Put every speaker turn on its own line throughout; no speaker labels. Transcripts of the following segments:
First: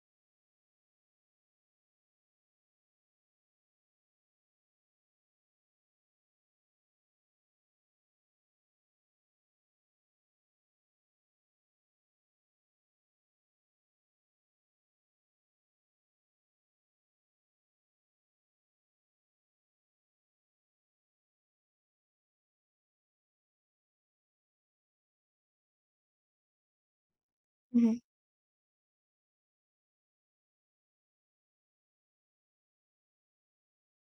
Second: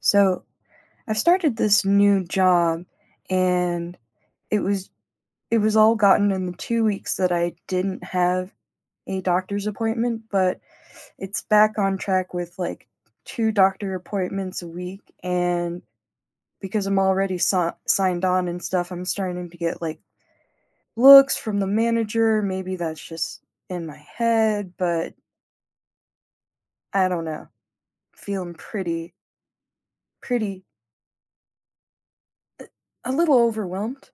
So I've started this new job and it was it was all gotten in the 2 weeks that I didn't have a doctor's appointment, but it's back on track with like two doctor appointments a week. And because I'm already signed on and stuff, I'm starting to get like looks from the manager. Maybe that's just in my head, but I don't know.
Mhm.
Feeling pretty a little overwhelmed.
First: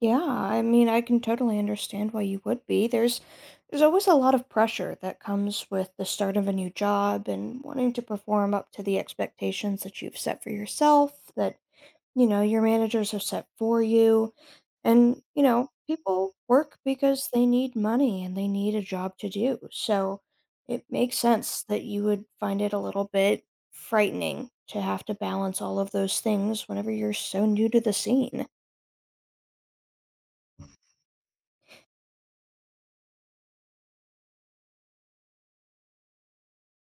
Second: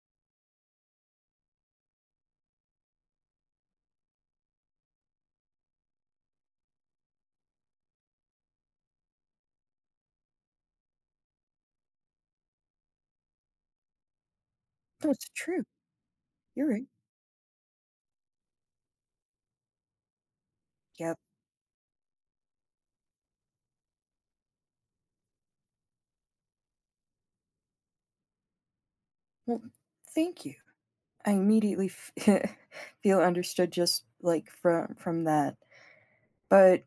Yeah, I mean, I can totally understand why you would be. There's always a lot of pressure that comes with the start of a new job and wanting to perform up to the expectations that you've set for yourself, that, you know, your managers have set for you. And,
That's
you
true.
know, people
You're
work
right.
because they need money and they need a job to do. So it makes
Yep.
sense that you would find it a little bit frightening to have to balance all of those things whenever you're so new to the scene.
Well, thank you. I immediately f- feel understood just like from that. But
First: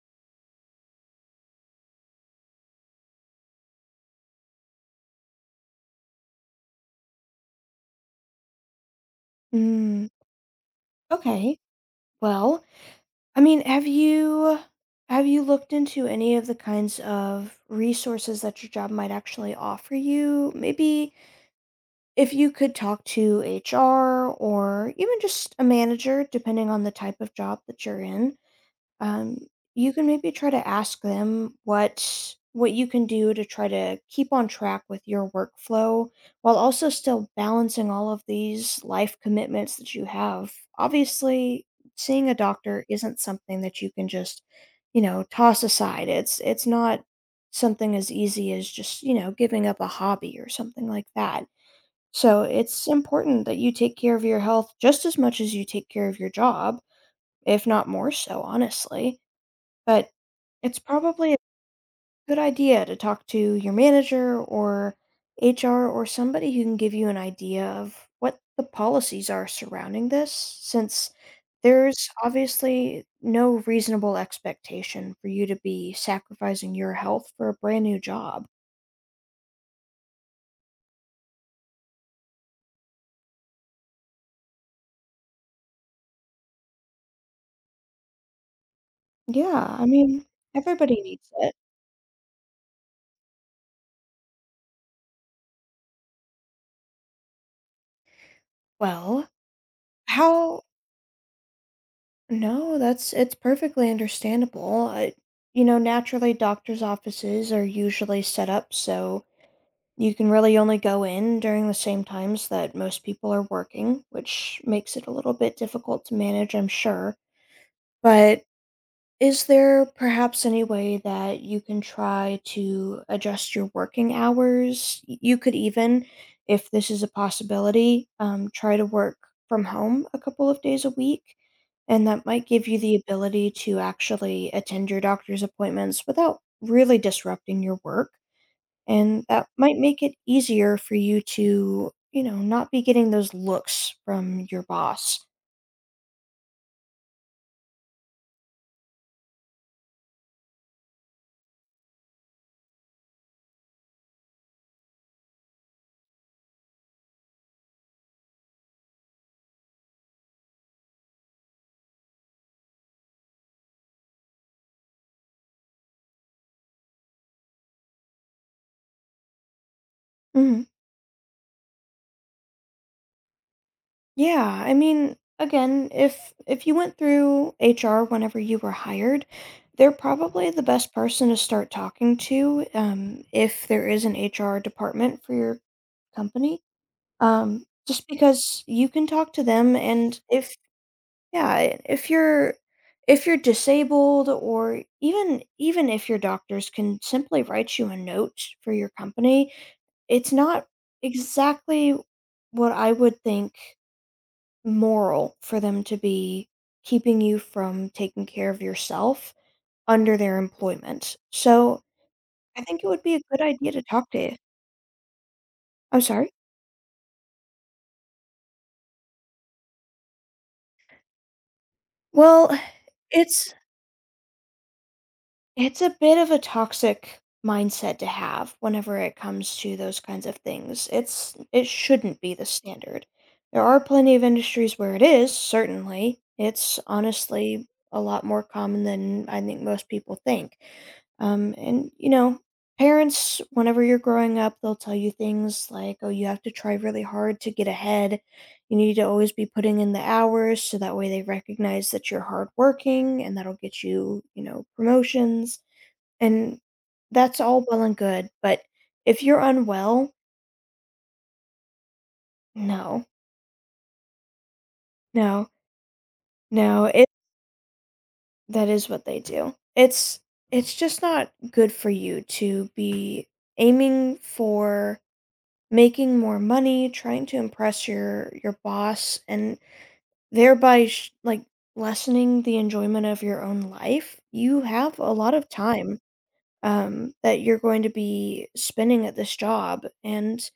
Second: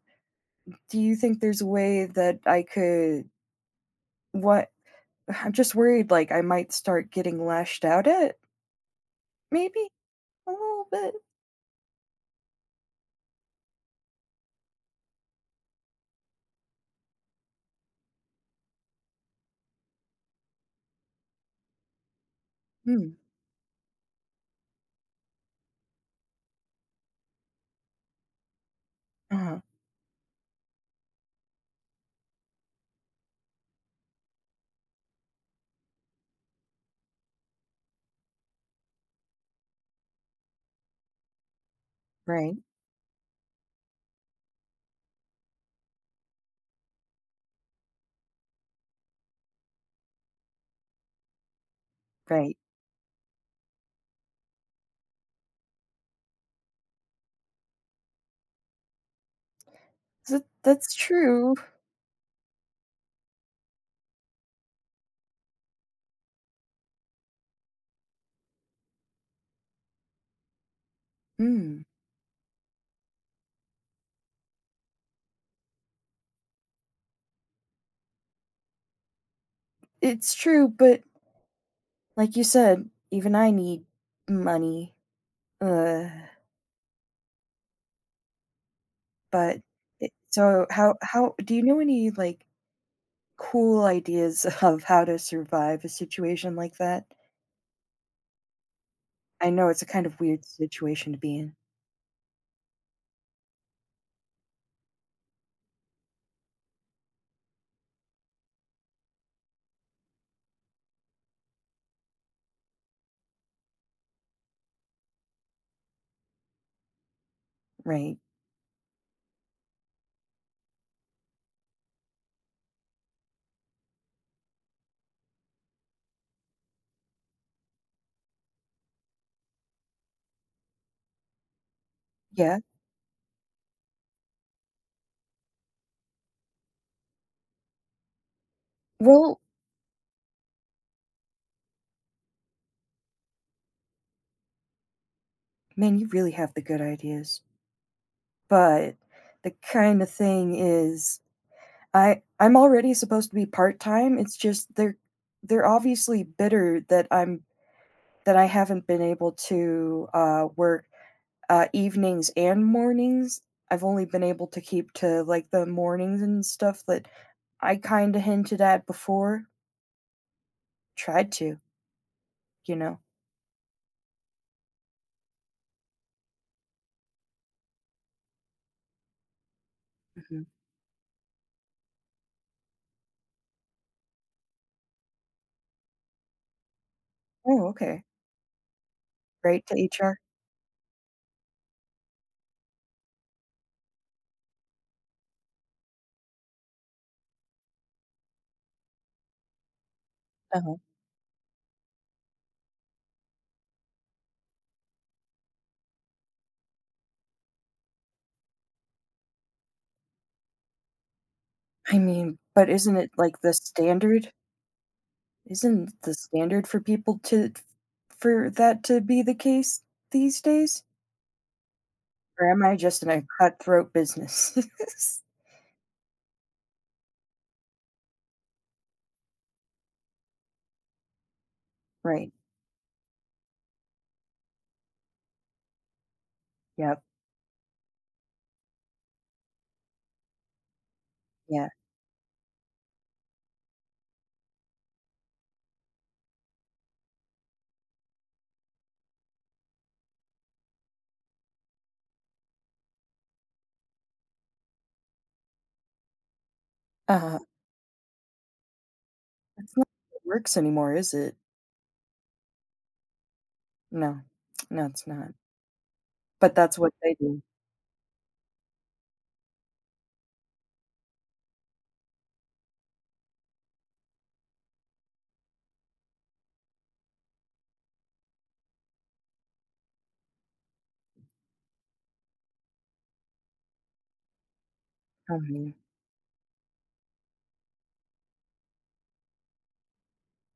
do you think there's a way that I could what I'm just worried like I might start getting lashed out at, maybe
Mm.
a little bit.
Okay. Well, I mean, have you looked into any of the kinds of resources that your job might actually offer you? Maybe if you could talk
Hmm.
to HR or even just a manager, depending on the type of job that you're in, um,
Uh-huh.
you can maybe try to ask them what you can do to try to keep on track with your workflow while also still balancing all of these life commitments that you have. Obviously, seeing a
Right.
doctor isn't something that you can just, you know, toss aside. It's not something as easy as just, you know, giving up a hobby or something like that. So,
Right.
it's important that you take care of your health just as much as you take care of your job, if not more so, honestly, but
So
it's
that's
probably a
true.
good idea to talk to your manager or HR or somebody who can give you an idea of what the policies are surrounding this, since
Hmm.
there's obviously no reasonable expectation for you to be sacrificing your health for a brand new job.
It's true, but like you said, even I need money. Uh, but
Yeah, I
it,
mean,
so how
everybody needs
how
it.
do you know any, like, cool ideas of how to survive a situation like that?
Well,
I know it's a kind of weird
how?
situation to be in.
No, that's it's perfectly understandable. I, you know, naturally, doctors' offices are usually set up so you can really only go in during the same times that most people are working, which makes it a little bit difficult to manage, I'm sure.
Right.
But is there perhaps any way that you can try to adjust your working hours? You could even, if this is a possibility, try to work from home a couple of days a week. And that might
Yeah.
give you the ability to actually attend your doctor's appointments without really disrupting your work. And
Well,
that might make it easier for you to, you know, not be getting those looks from your boss.
man, you really have the good ideas, but the kinda thing is I'm already supposed to be part-time, it's just they're obviously bitter that I'm that I haven't been able to, work evenings and mornings. I've only been able to keep to like the mornings and stuff that I kind of hinted at before.
Mhm.
Tried to, you know.
Yeah, I mean, again, if you went through HR whenever you were hired, they're
Mhm.
probably the best person to start talking to, if there is an HR department for your company.
Oh, okay.
Just because you can talk to
Right
them,
to HR.
and if— yeah, and if you're disabled or even if your doctors can simply write you a note for your company, it's not
Uh-huh.
exactly what I would think moral for them to be keeping you from taking care of yourself under their employment. So,
I mean,
I
but
think it
isn't
would
it
be a
like
good
the
idea to talk to
standard?
you. I'm
Isn't the
sorry?
standard for people to for that to be the case these days? Or
Well,
am I just in a
it's
cutthroat business?
it's a bit of a toxic mindset to have whenever it comes to those kinds of things. It shouldn't
Right.
be the standard. There are plenty of industries where it is, certainly. It's
Yep.
honestly a lot more common than I think most people think.
Yeah.
And you know, parents, whenever you're growing up, they'll tell you things like, "Oh, you have to try really hard to get ahead. You need to always be putting in the hours, so that way they recognize that you're hardworking, and that'll get you, you know, promotions." And
Uh,
that's all well and good, but if you're
it's not
unwell,
how it works anymore, is it?
no,
No. No, it's not.
no,
But that's
no,
what
it—
they do.
that is what they do. It's just not good for you to be aiming for making more money, trying to impress your boss, and thereby lessening the enjoyment of your own life. You have a lot of
Mhm.
time, that you're going to be spending at this job, and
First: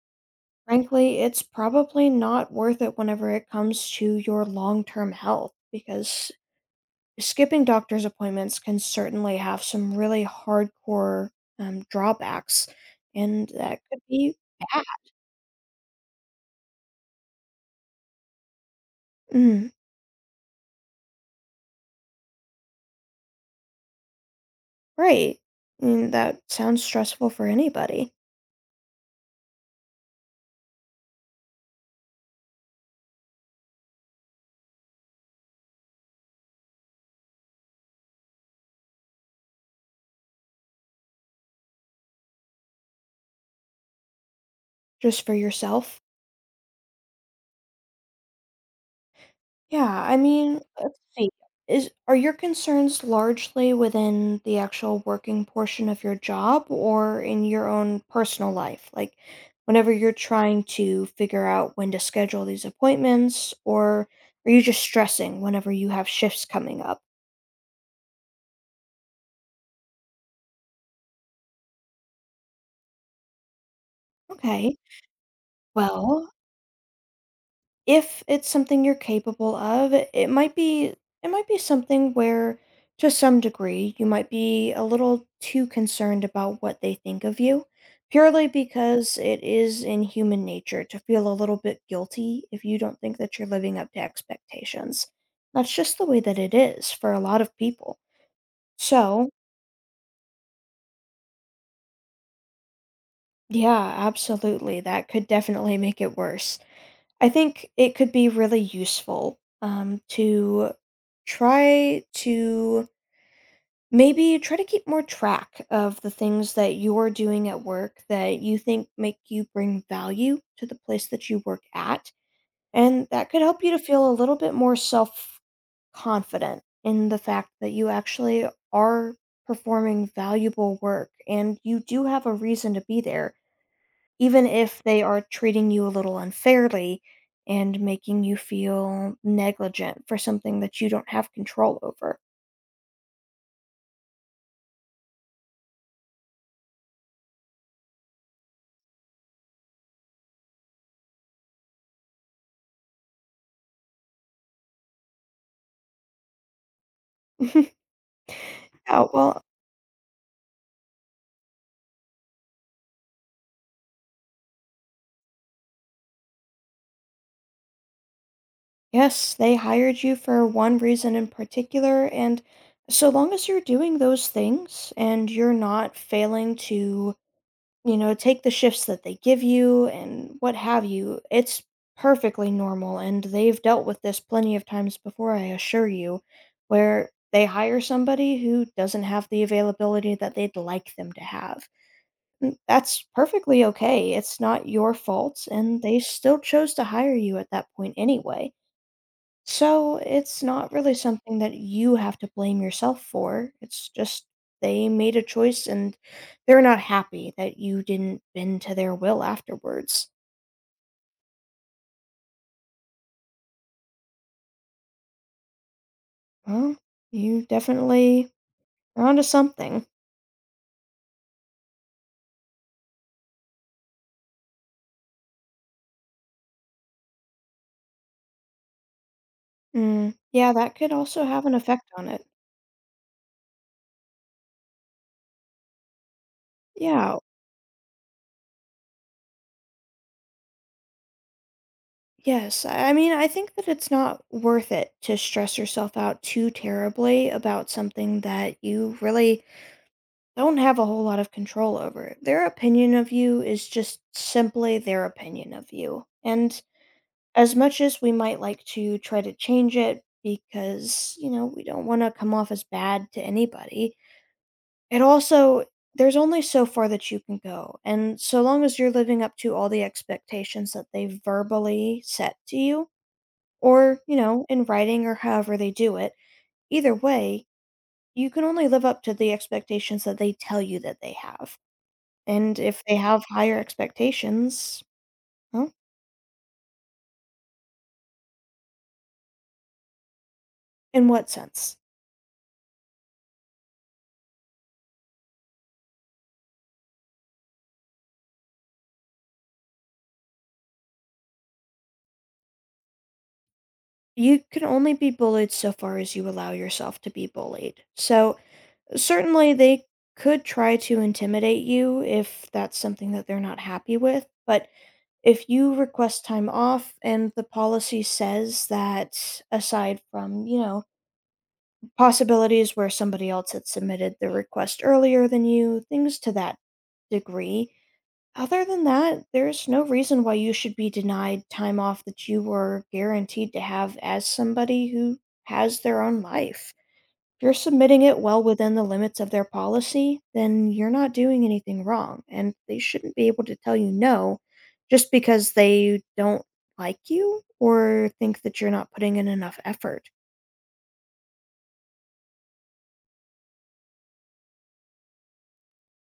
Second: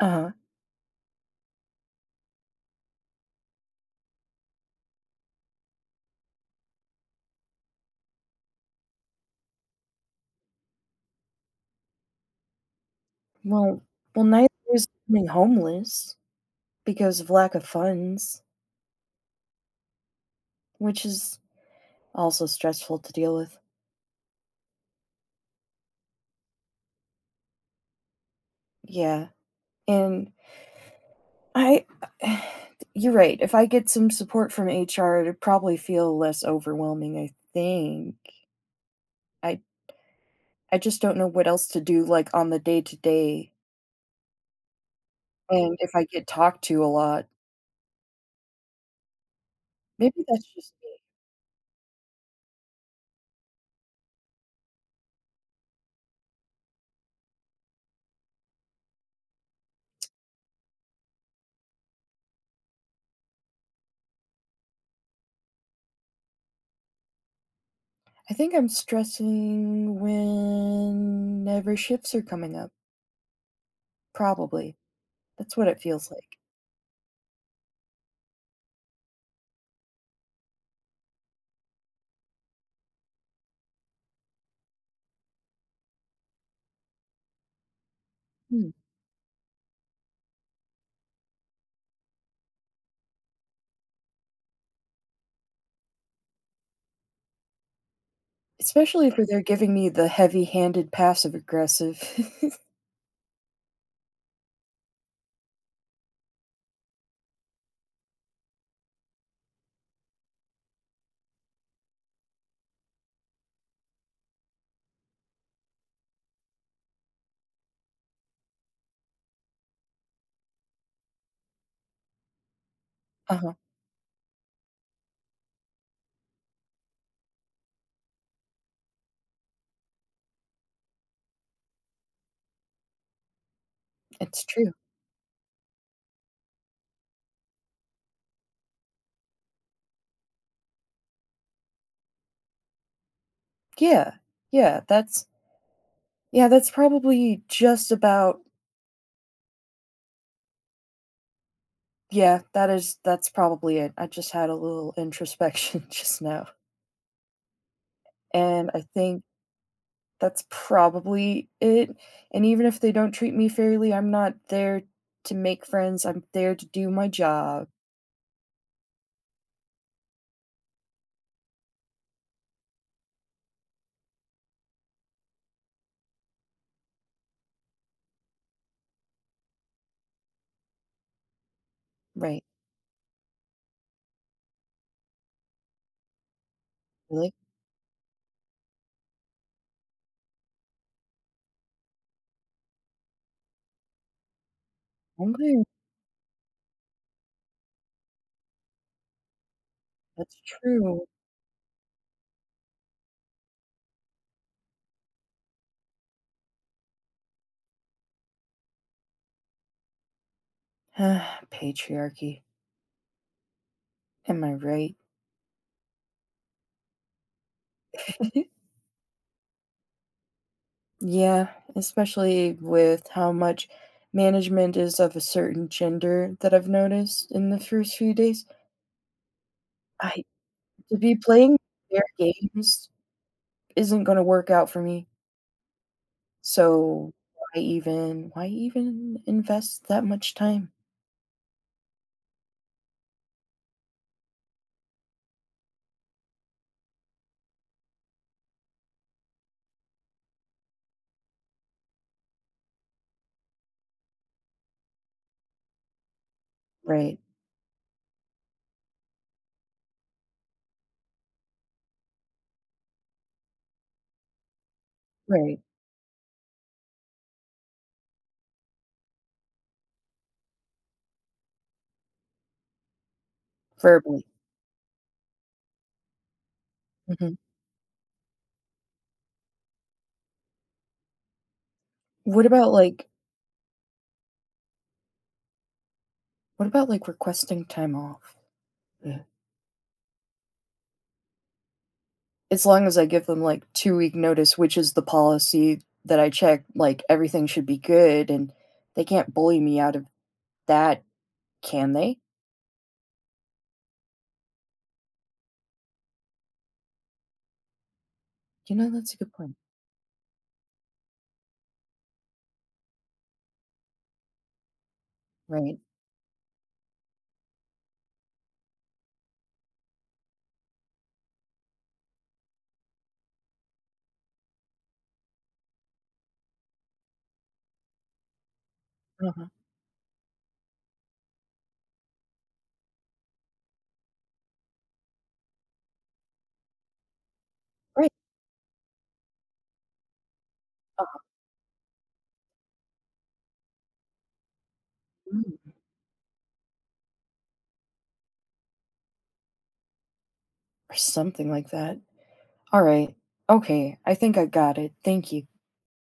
Uh-huh.
frankly, it's probably not worth it whenever it comes to your long term health because skipping doctor's appointments can certainly have some really hardcore drawbacks, and that
Well
could
well,
be
neither
bad.
is becoming homeless because of lack of funds,
Mm,
which is also stressful to deal with.
right. Mm, that sounds stressful for anybody,
Yeah, and I you're right, if I get some support from HR, it'd probably feel less overwhelming, I think. I I just don't know what else to do, like, on the day to day,
just for
and if
yourself.
I get talked to a lot.
Yeah, I
Maybe that's
mean,
just
let's
me.
see. Is Are your concerns largely within the actual working portion of your job or in your own personal life? Like whenever you're trying to figure out when to schedule these appointments, or are you just stressing whenever you have shifts coming up?
I think I'm stressing whenever shifts are coming up.
Okay.
Probably. That's what it feels
Well,
like.
if it's something you're capable of, it might be something where, to some degree, you might be a little too concerned about what they think of you, purely
Hmm.
because it is in human nature to feel a little bit guilty if you don't think that you're living up to expectations. That's just the way that it is for a lot of people.
Especially if
So,
they're giving me the heavy-handed passive aggressive.
yeah, absolutely, that could definitely make it worse. I think it could be really useful, to try to maybe try to keep more track of the things that you're doing at work that you think make you bring value to the place that you work at, and that could
Uh-huh.
help you to feel a little bit more self-confident in the fact that you actually are performing valuable work and you do have a reason to be there
It's
even
true.
if they are treating you a little unfairly and making you feel negligent for something that you don't have control over.
Yeah. Yeah, that's yeah, that's probably just about yeah, that is that's probably it. I just had a little introspection just now, and I
Oh,
think
well,
that's probably it, and even if they don't treat me fairly, I'm not there to make friends, I'm there to do my job.
yes, they hired you for one reason in particular, and so long as you're doing those things and you're not failing to, you know, take the shifts that they give you and what have you. It's
Right.
perfectly normal, and they've dealt with this plenty of times before, I assure you, where
Really?
they hire somebody who doesn't have the availability that they'd like them to have. That's perfectly okay. It's not your fault,
Okay,
and they still chose to hire you at that point anyway. So
that's
it's not really
true.
something that you have to blame yourself for. It's just they made a choice and they're not happy that you didn't bend to their will afterwards.
Patriarchy. Am I right?
Well, you definitely are onto something.
Yeah, especially with how much management is of a certain gender that I've noticed in the first few days.
Mm,
I
yeah, that could
To be
also have an
playing
effect
their
on it.
games isn't gonna work out for me. So
Yeah,
why even invest that much time?
yes. I mean, I think that it's not worth it to stress yourself out too terribly about something that you really don't have a whole lot of control over it. Their opinion of you is just simply their opinion of you. And
Right,
as much as we might like to try to change it because, you know, we don't want to come off as bad to anybody, it
right.
also, there's only so far that you can go. And so long as you're living up to all the expectations that they verbally set to you, or, you
Verbally.
know, in writing or however they do it, either
Mhm.
way, you can only live up to the expectations that they tell you that they have.
What
And
about
if they
like
have higher expectations— huh?
what about like requesting time off?
In what sense?
As long as I give them like 2 week notice, which is the policy that I check, like everything should be good and they can't bully me out of that, can they?
You can only be bullied so far as you allow yourself to be bullied. So,
You know, that's a good
certainly
point.
they could try to intimidate you if that's something that they're not happy with, but if you
Right.
request time off and the policy says that aside from, you know, possibilities where somebody else had submitted the request earlier than you, things to that degree, other than that,
Uh-huh.
there's no reason why you should be denied time off that you were guaranteed to have as somebody who has their own life. If you're submitting
Right.
it well within the limits of their policy, then you're not
Uh-huh.
doing anything wrong, and they shouldn't be able to tell you no just because
Mm.
they don't like you or think that you're not putting in enough effort.
Or something like that. All right. Okay. I think I got it. Thank you.